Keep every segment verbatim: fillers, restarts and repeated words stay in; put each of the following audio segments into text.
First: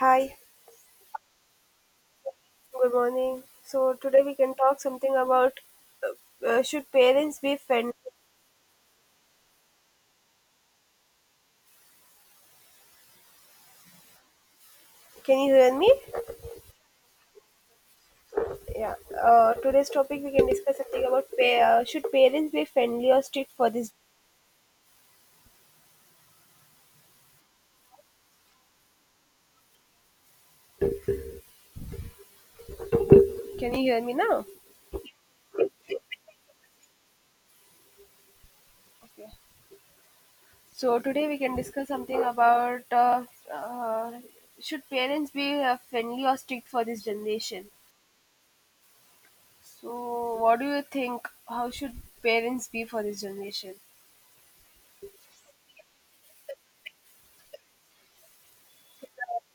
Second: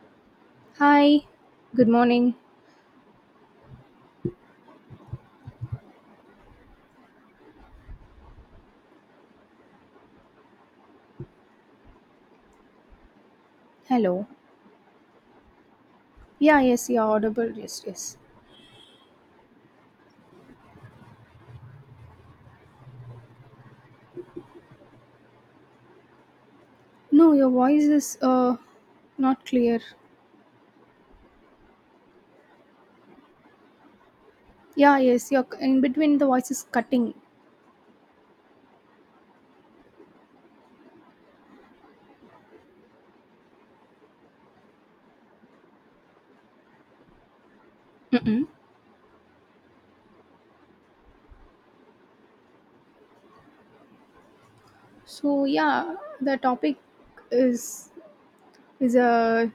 Hi, Hi, good morning. good morning. So today we can talk something about uh, uh, should parents be friends? Hello. Can you hear me? Yeah, yes, you're audible. Yes, yes. Yeah. Uh, today's topic we can discuss something about pa- uh, should parents be friendly or strict for this? No, your voice is uh not clear. Can you hear me now? Yeah, yes, you're in between, the voice is cutting. Okay. So today we can discuss something about uh, uh, should parents be uh, friendly or strict for this generation? Mm-mm. So what do you think? How should parents be for this generation? So, yeah, the topic is is a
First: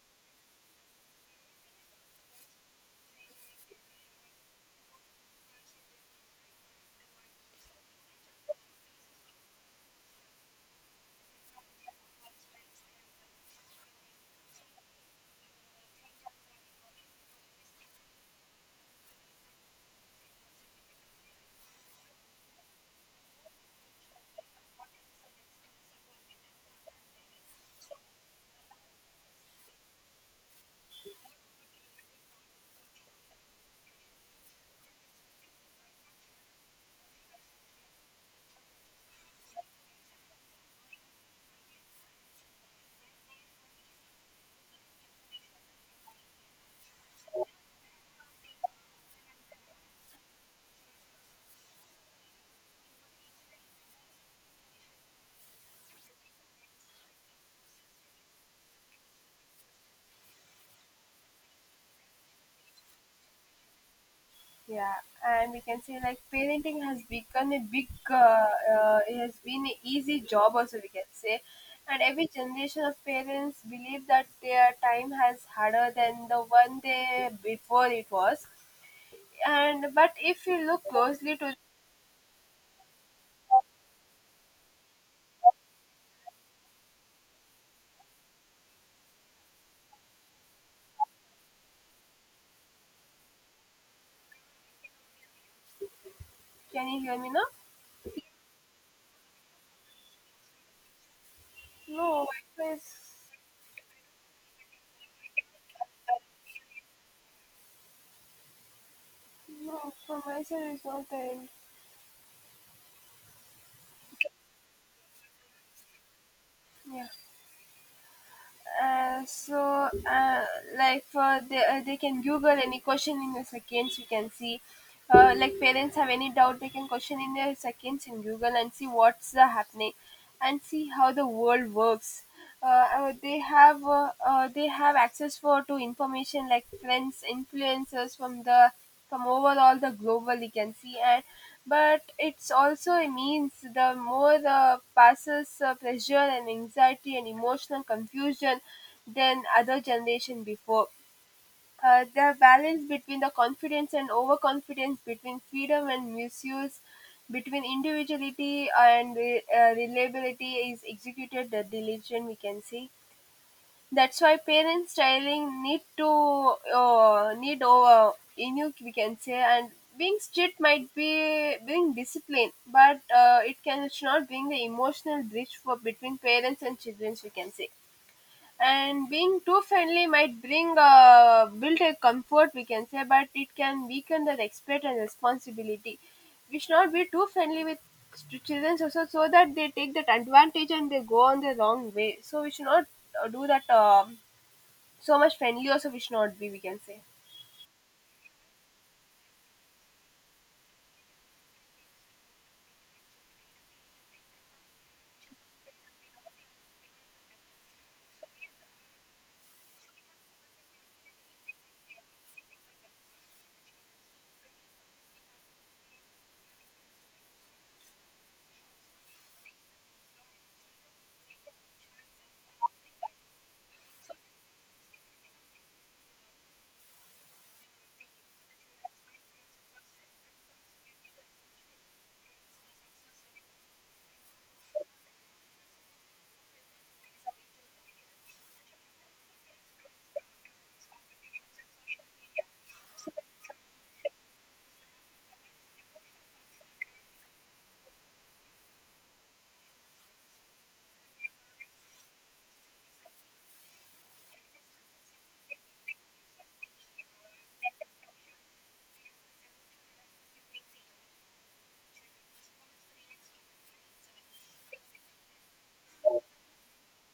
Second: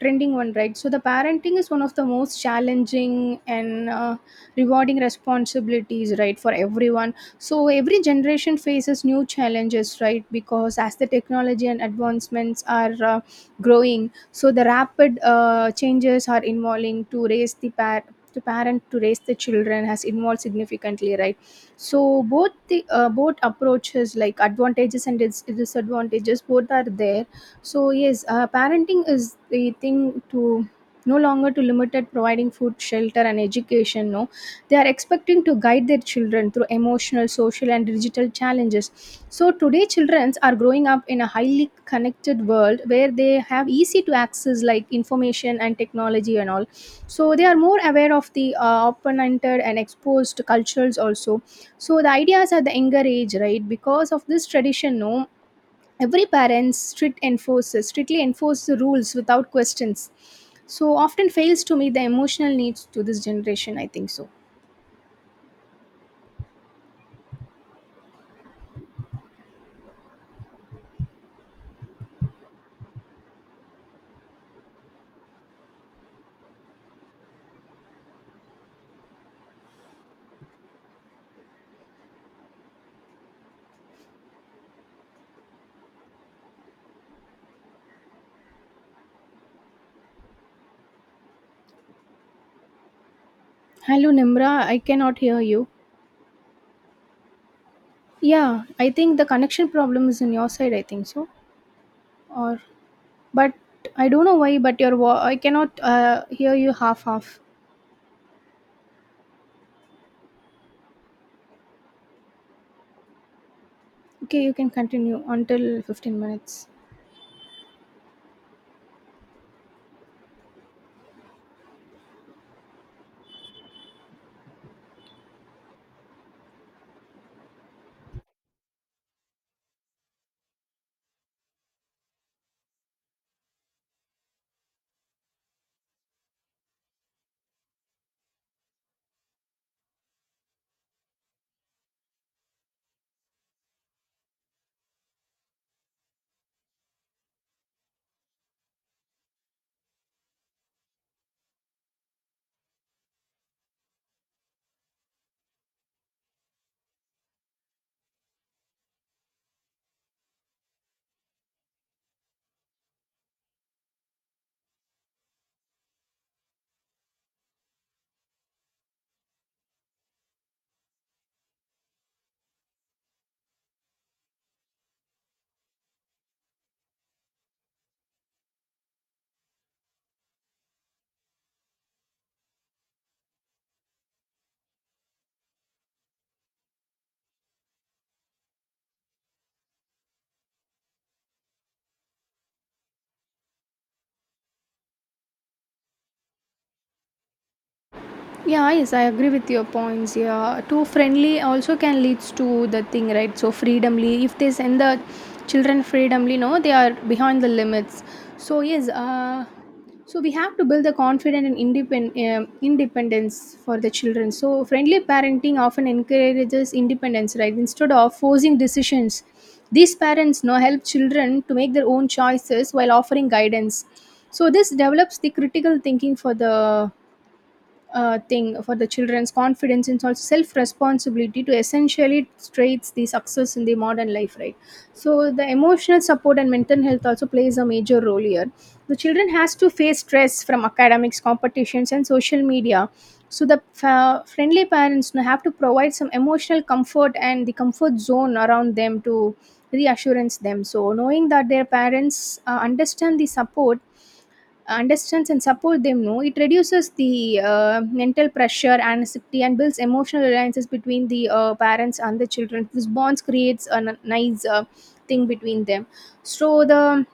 trending one, right? So the parenting is one of the most challenging and uh, rewarding responsibilities, right, for everyone. So every generation faces new challenges, right, because as the technology and advancements are uh, growing, so the rapid uh, changes are involving to raise the par- to parent, to raise the children has involved significantly, right. So both the uh, both approaches like advantages and dis- disadvantages, both are there. So, yes, uh, parenting is the thing to no longer to limited providing food, shelter, and education, no. They are expecting to guide their children through emotional, social, and digital challenges. So today children are growing up in a highly connected world where they have easy to access like information and technology and all. So they are more aware of the uh, open-ended and exposed cultures also. So the ideas at the younger age, right, because of this tradition, no, every parent strict enforces strictly enforce the rules without questions, so often fails to meet the emotional needs to this generation, I think so. Yeah, and we can say like parenting has become a big, uh, uh, it has been an easy job also we can say, and every generation of parents believe that their time has harder than the one they before it was, and but if you look closely to, Hello, Nimra, I cannot hear you. can you hear me now? Yeah, I think the connection problem is on your side, I think so. No, my Or, face. but I don't know why, but your vo- I cannot uh, hear you half half No, from my side it's not there. Okay, you can continue until fifteen minutes. Yeah. Uh, so uh, like for they, uh, they can google any question in the seconds you can see, uh, like parents have any doubt they can question in their seconds in google and see what's the happening and see how the world works. uh, uh, they have uh, uh, they have access for to information like friends influencers from the from overall the global you can see, and but it's also means the more the passes uh, pressure and anxiety and emotional confusion than other generation before. Uh, the balance between the confidence and overconfidence, between freedom and misuse, between individuality and re- uh, reliability is executed the diligent we can see. That's why parents styling need to uh, need over inuk we can say, and being strict might be being discipline, but uh, it can, it should not bring the emotional bridge for between parents and children we can say. And being too friendly might bring uh, build a comfort we can say, but it can weaken the respect and responsibility. We should not be too friendly with st- children also, so that they take that advantage and they go on the wrong way. So we should not uh, do that. Um so much friendly also we should not be we can say. Yeah, yes, I agree with your points. Yeah, too friendly also can leads to the thing, right? So freedomly, if they send the children freedomly, no, they are behind the limits. So, yes, uh, so we have to build the confident and independent um, independence for the children. So friendly parenting often encourages independence, right? Instead of forcing decisions, these parents no help children to make their own choices while offering guidance. So this develops the critical thinking for the uh, thing for the children's confidence and also self responsibility to essentially traits the success in the modern life, right. So the emotional support and mental health also plays a major role here. The children has to face stress from academics, competitions, and social media. So the uh, friendly parents now have to provide some emotional comfort and the comfort zone around them to reassurance them. So knowing that their parents uh, understand the support understands and support them, no, it reduces the uh, mental pressure, anxiety, and builds emotional alliances between the uh, parents and the children. This bonds creates a n- nice uh, thing between them. So the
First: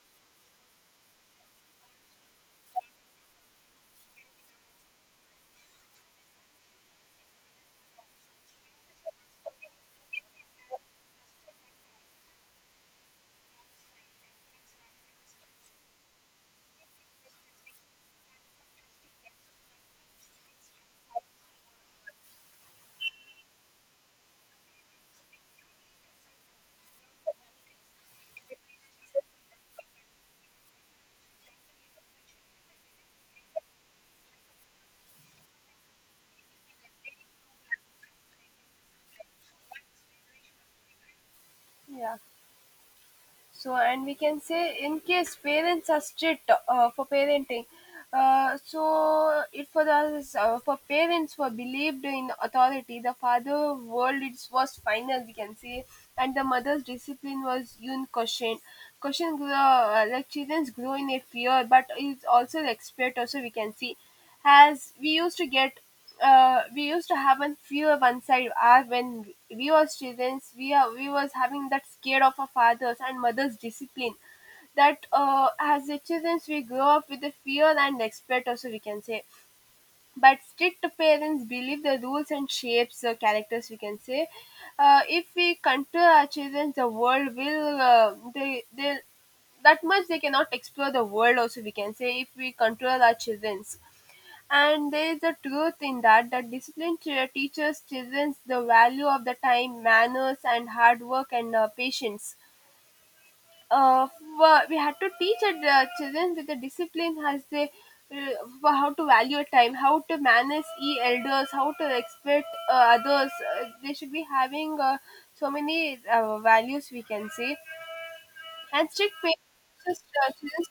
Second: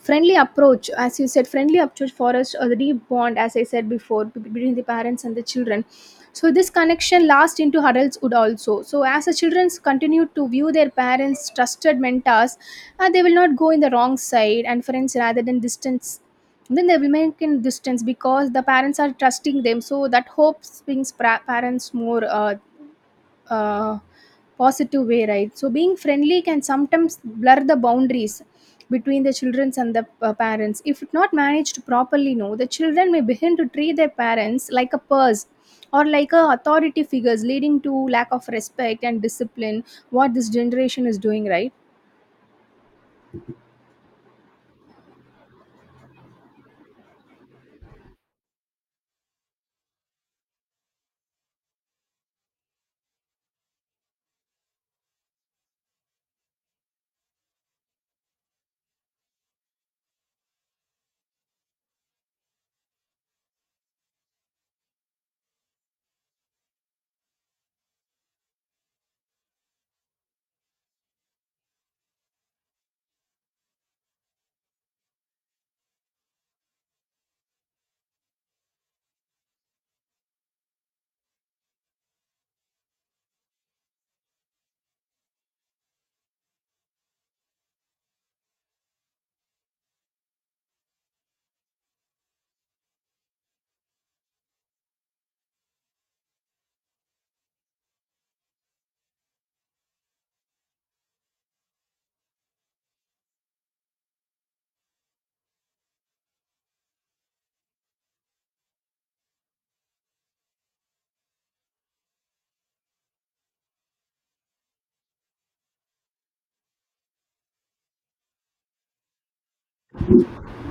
friendly approach, as you said, friendly approach fosters a deep bond, as I said before, b- between the parents and the children. So this connection lasts into adulthood also, so as the children continue to view their parents trusted mentors, uh, they will not go in the wrong side and friends rather than distance. Then they will make in distance because the parents are trusting them, so that hope brings pra- parents more uh, uh, positive way, right. So being friendly can sometimes blur the boundaries between the children and the uh, parents. If it not managed properly, no, the children may begin to treat their parents like a purse or like a authority figures, leading to lack of respect and discipline, what this generation is doing, right. Yeah, so and we can say in case parents are strict uh, for parenting, uh, so it for us, uh, for parents who are believed in authority, the father world it was final we can say, and the mother's discipline was unquestioned. Question grow, uh, like children grow in a fear, but it's also respect also we can see, as we used to get. Uh, we used to have a fear of one side uh, when we were students, we are we was having that scared of our fathers and mothers discipline. That uh, as the children we grow up with the fear and respect also we can say. But strict parents believe the rules and shapes the characters we can say. Uh, if we control our children, the world will uh, they they that much they cannot explore the world also we can say, if we control our childrens. And there is a truth in that. The discipline ch- teaches children the value of the time, manners, and hard work, and uh, patience. Uh, for- we had to teach the uh, children that the discipline has they, uh, for how to value time, how to manage e elders, how to respect uh, others. Uh, they should be having uh, so many uh, values we can say, and strict parents teaches uh, children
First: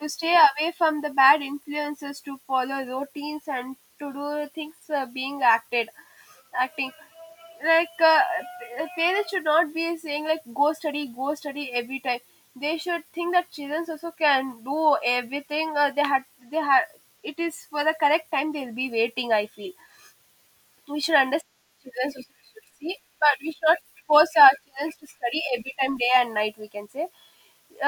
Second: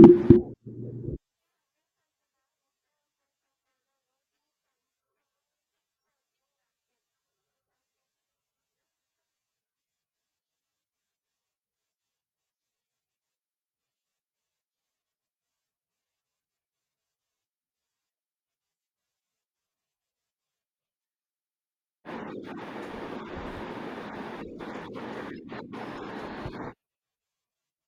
to stay away from the bad influences, to follow routines, and to do things uh, being acted acting like uh, p- parents should not be saying like go study go study every time. They should think that children also can do everything uh, they had, they had it is for the correct time they'll be waiting, I feel. We should understand children also, we should see, but we should not force our children to study every time day and night we can say.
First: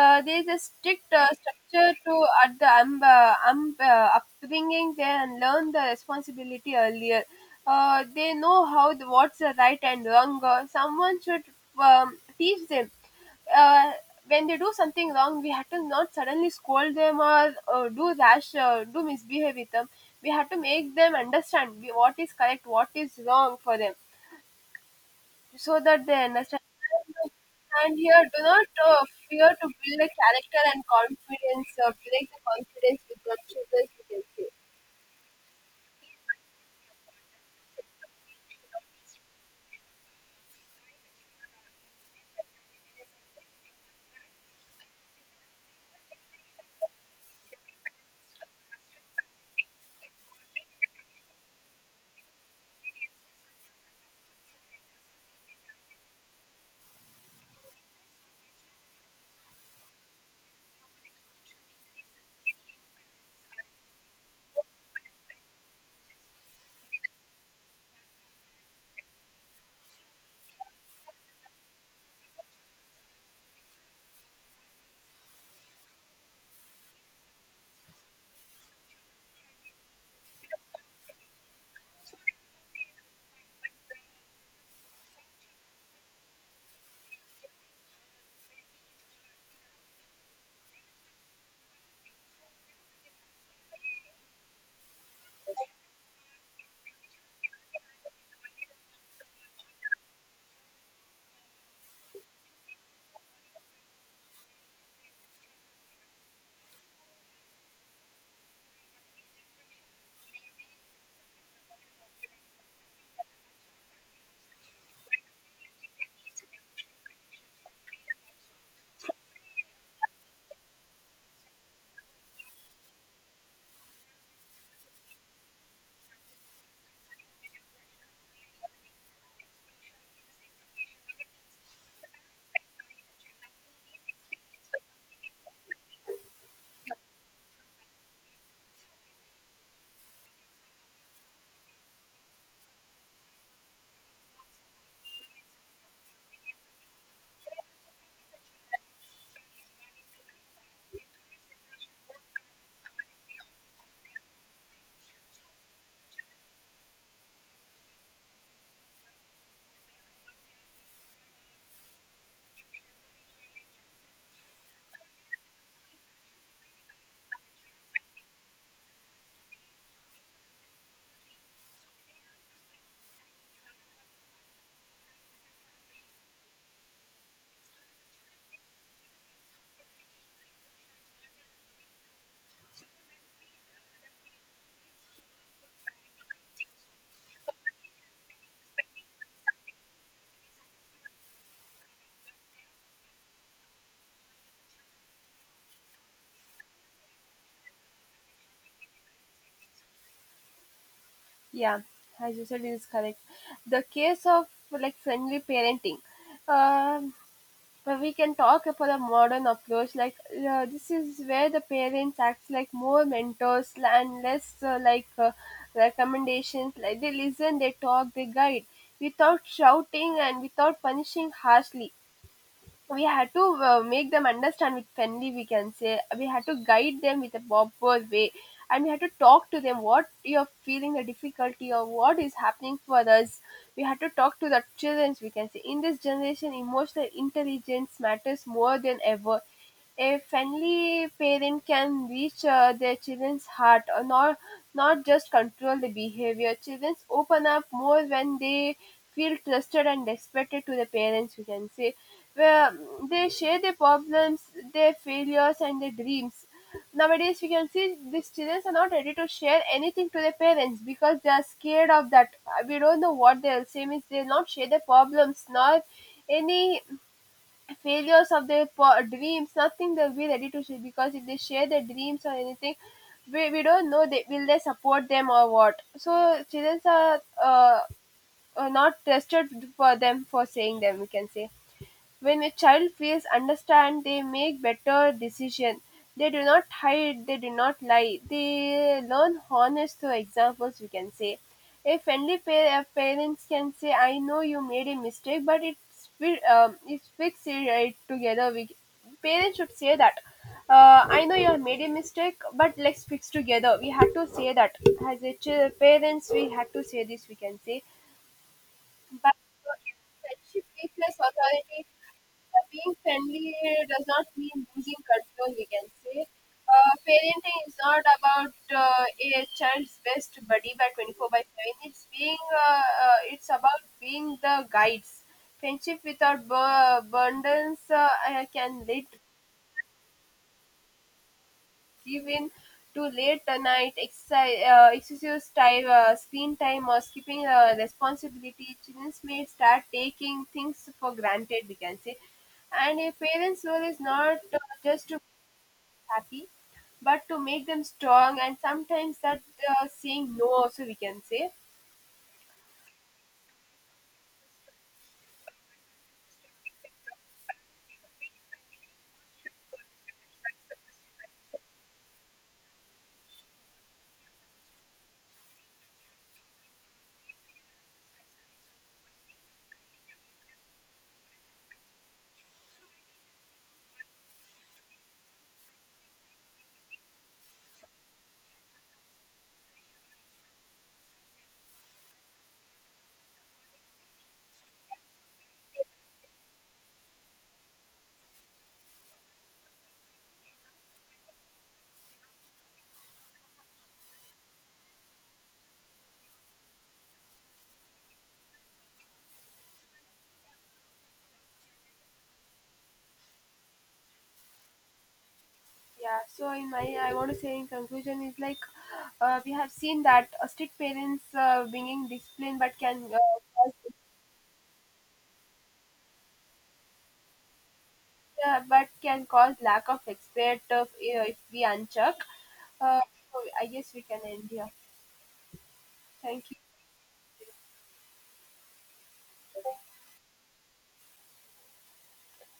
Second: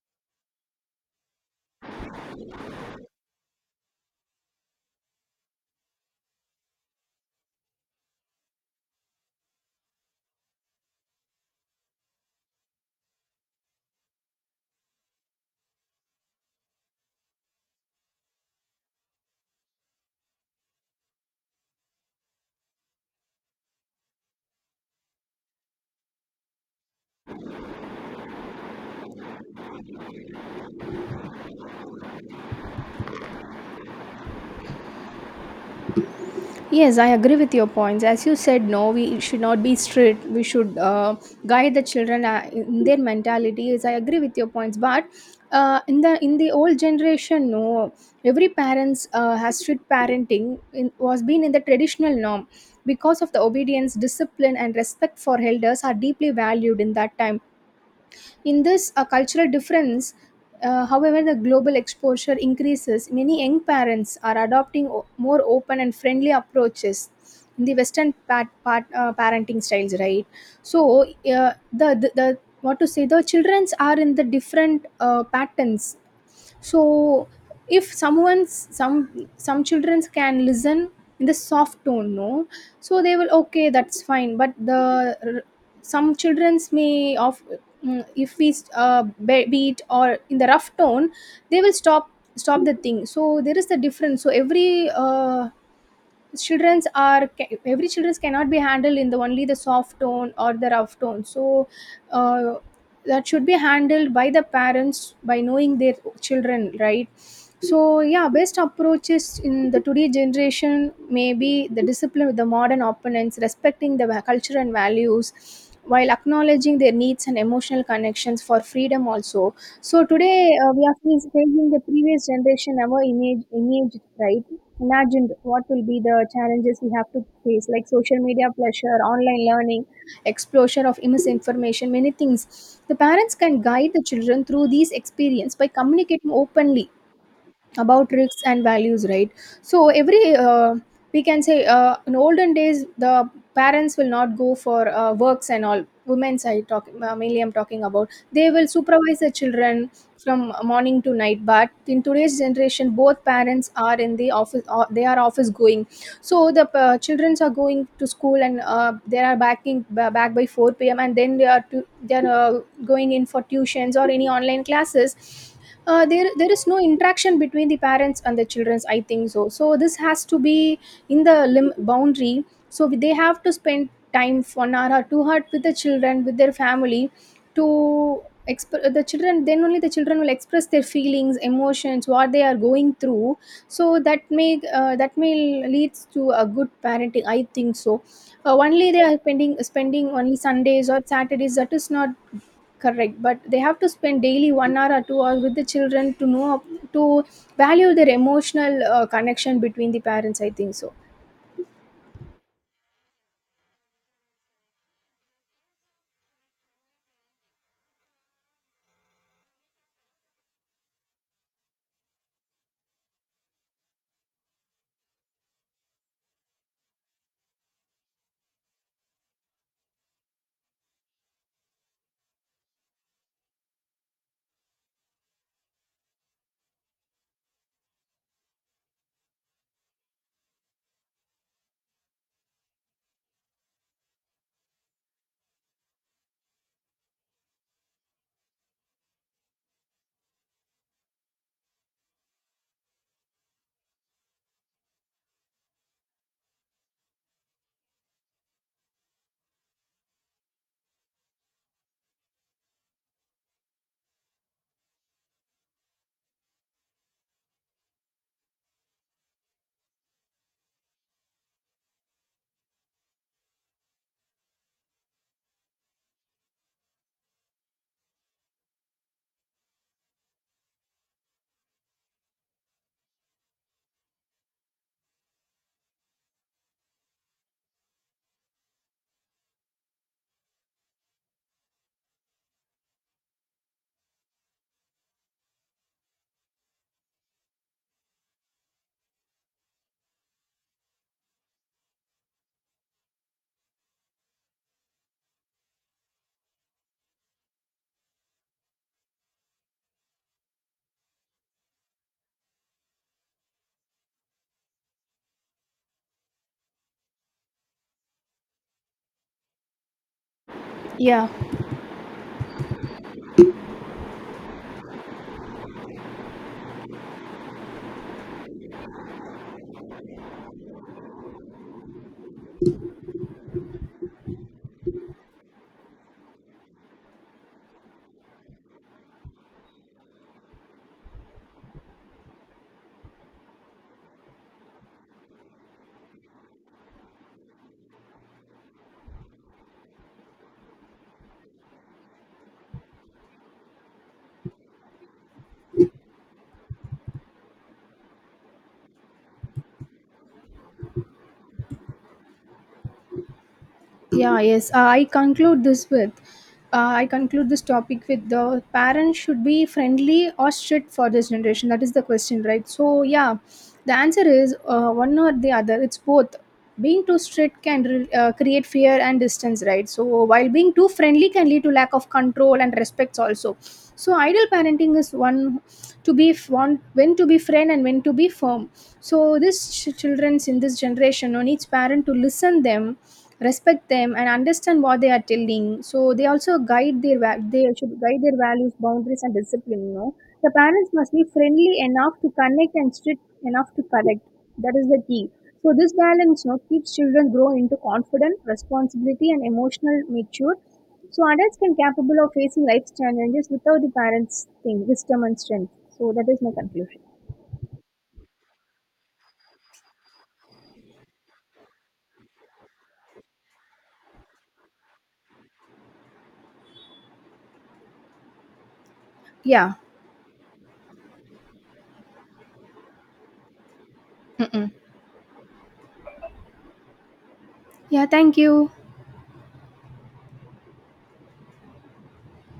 uh, There is a strict uh, structure to at the um, uh, um, uh, upbringing there, and learn the responsibility earlier. Uh, they know how the, what's the right and wrong. Uh, someone should um, teach them. Uh, when they do something wrong, we have to not suddenly scold them or uh, do rash, uh, do misbehave with them. We have to make them understand we- what is correct, what is wrong for them, so that they understand. And here, do not uh, fear to build a character and confidence, uh, break the confidence with the children, you can say. Yes, I agree with your points. As you said, no, we should not be strict. We should uh, guide the children uh, in their mentalities. I agree with your points, but uh, in the in the old generation, no, every parents uh, has strict parenting in, was been in the traditional norm because of the obedience, discipline, and respect for elders are deeply valued in that time, in this uh, cultural difference. Uh, however, the global exposure increases. Many young parents are adopting o- more open and friendly approaches in the Western pat- pat- uh, parenting styles, right? So, uh, the, the the what to say? The childrens are in the different uh, patterns. So, if someone's some some childrens can listen in the soft tone, no, so they will okay, that's fine. But the r- some childrens may of mm, if we uh, be- beat or in the rough tone, they will stop stop the thing. So there is the difference. So every uh, children's are ca- every children's cannot be handled in the only the soft tone or the rough tone. So uh, that should be handled by the parents by knowing their children, right. So, yeah, best approaches in the today generation may be the discipline with the modern opponents, respecting the va- culture and values, while acknowledging their needs and emotional connections for freedom also. So today uh, we are facing the previous generation, our image image, right. Imagined what will be the challenges we have to face like social media pressure, online learning, explosion of misinformation, many things. The parents can guide the children through these experience by communicating openly about risks and values, right. So every uh, we can say, uh, in olden days, the parents will not go for uh, works and all women's, i talk uh, mainly I'm talking about, they will supervise the children from morning to night. But in today's generation, both parents are in the office or they are office going. So the uh, children are going to school and uh, they are backing ba- back by four p m. And then they are to, they are uh, going in for tuitions or any online classes. Uh, there there is no interaction between the parents and the children, I think so. So this has to be in the lim- boundary. So they have to spend time for an hour or two hours with the children with their family to exp- the children then only the children will express their feelings, emotions, what they are going through. So that may uh, that may leads to a good parenting, I think so. Uh, only they are spending spending only Sundays or Saturdays, that is not correct. But they have to spend daily one hour or two hours with the children to know to value their emotional uh, connection between the parents, I think so. Yeah, as you said, it is correct. The case of like friendly parenting, um, but we can talk about a modern approach. Like uh, this is where the parents act like more mentors and less uh, like uh, recommendations. Like they listen, they talk, they guide without shouting and without punishing harshly. We had to uh, make them understand with friendly we can say, we had to guide them with a proper way, and we had to talk to them what you're feeling the difficulty or what is happening for us. We had to talk to the children we can say. In this generation emotional intelligence matters more than ever. A friendly parent can reach uh, their children's heart or not, not just control the behavior. Children open up more when they feel trusted and respected to the parents we can say, where they share their problems, their failures, and their dreams. Nowadays, we can see these children are not ready to share anything to their parents because they are scared of that. Uh, We don't know what they'll say, means they'll not share their problems, not any failures of their po- dreams, nothing they'll be ready to share, because if they share their dreams or anything, we, we don't know they will they support them or what. So, children are uh, uh, not trusted for them for saying them, we can say. When a child feels understand, they make better decisions. They do not hide, they do not lie. They learn honest through examples, we can say. A friendly pa- uh, parents can say, I know you made a mistake, but it's, fi- um, it's fixed it right together. We, parents should say that. Uh, I know you have made a mistake, but let's fix together. We have to say that. As a ch- parents, we had to say this, we can say. But uh, if friendship weakness Yeah. authority, uh, being friendly does not mean losing control, we can say. Uh, parenting is not about uh, a child's best buddy by twenty-four by seven. It's being, uh, uh, it's about being the guides. Friendship without bu- abundance uh, uh, can lead given to late night exercise, uh, excessive time, uh, screen time, or skipping uh, responsibility, children may start taking things for granted, we can say. And a parent's role is not uh, just to be happy, but to make them strong, and sometimes that uh, saying no also, we can say. Yeah, yes, uh, i conclude this with uh, I conclude this topic with the parents should be friendly or strict for this generation, that is the question, right? So, yeah, the answer is uh, one or the other. It's both. Being too strict can re- uh, create fear and distance, right? So while being too friendly can lead to lack of control and respects also. So ideal parenting is one to be f- one, when to be friend and when to be firm. So this ch- childrens in this generation on each parent to listen them, respect them, and understand what they are telling. So they also guide their va- they should guide their values, boundaries, and discipline. You know the parents must be friendly enough to connect and strict enough to correct. That is the key. So this balance, you know, keeps children grow into confident, responsibility and emotional mature. So adults can capable of facing life's challenges without the parents' thing, wisdom and strength. So Yeah, that is so my in my, conclusion. I want to say in conclusion is like uh, we have seen that uh, strict parents uh, bringing discipline but can uh, cause, yeah, but can cause Yeah. lack of expert of, you if we uncheck. Uh, so I guess we can end here. Mm-mm. Thank you. Yeah, thank you.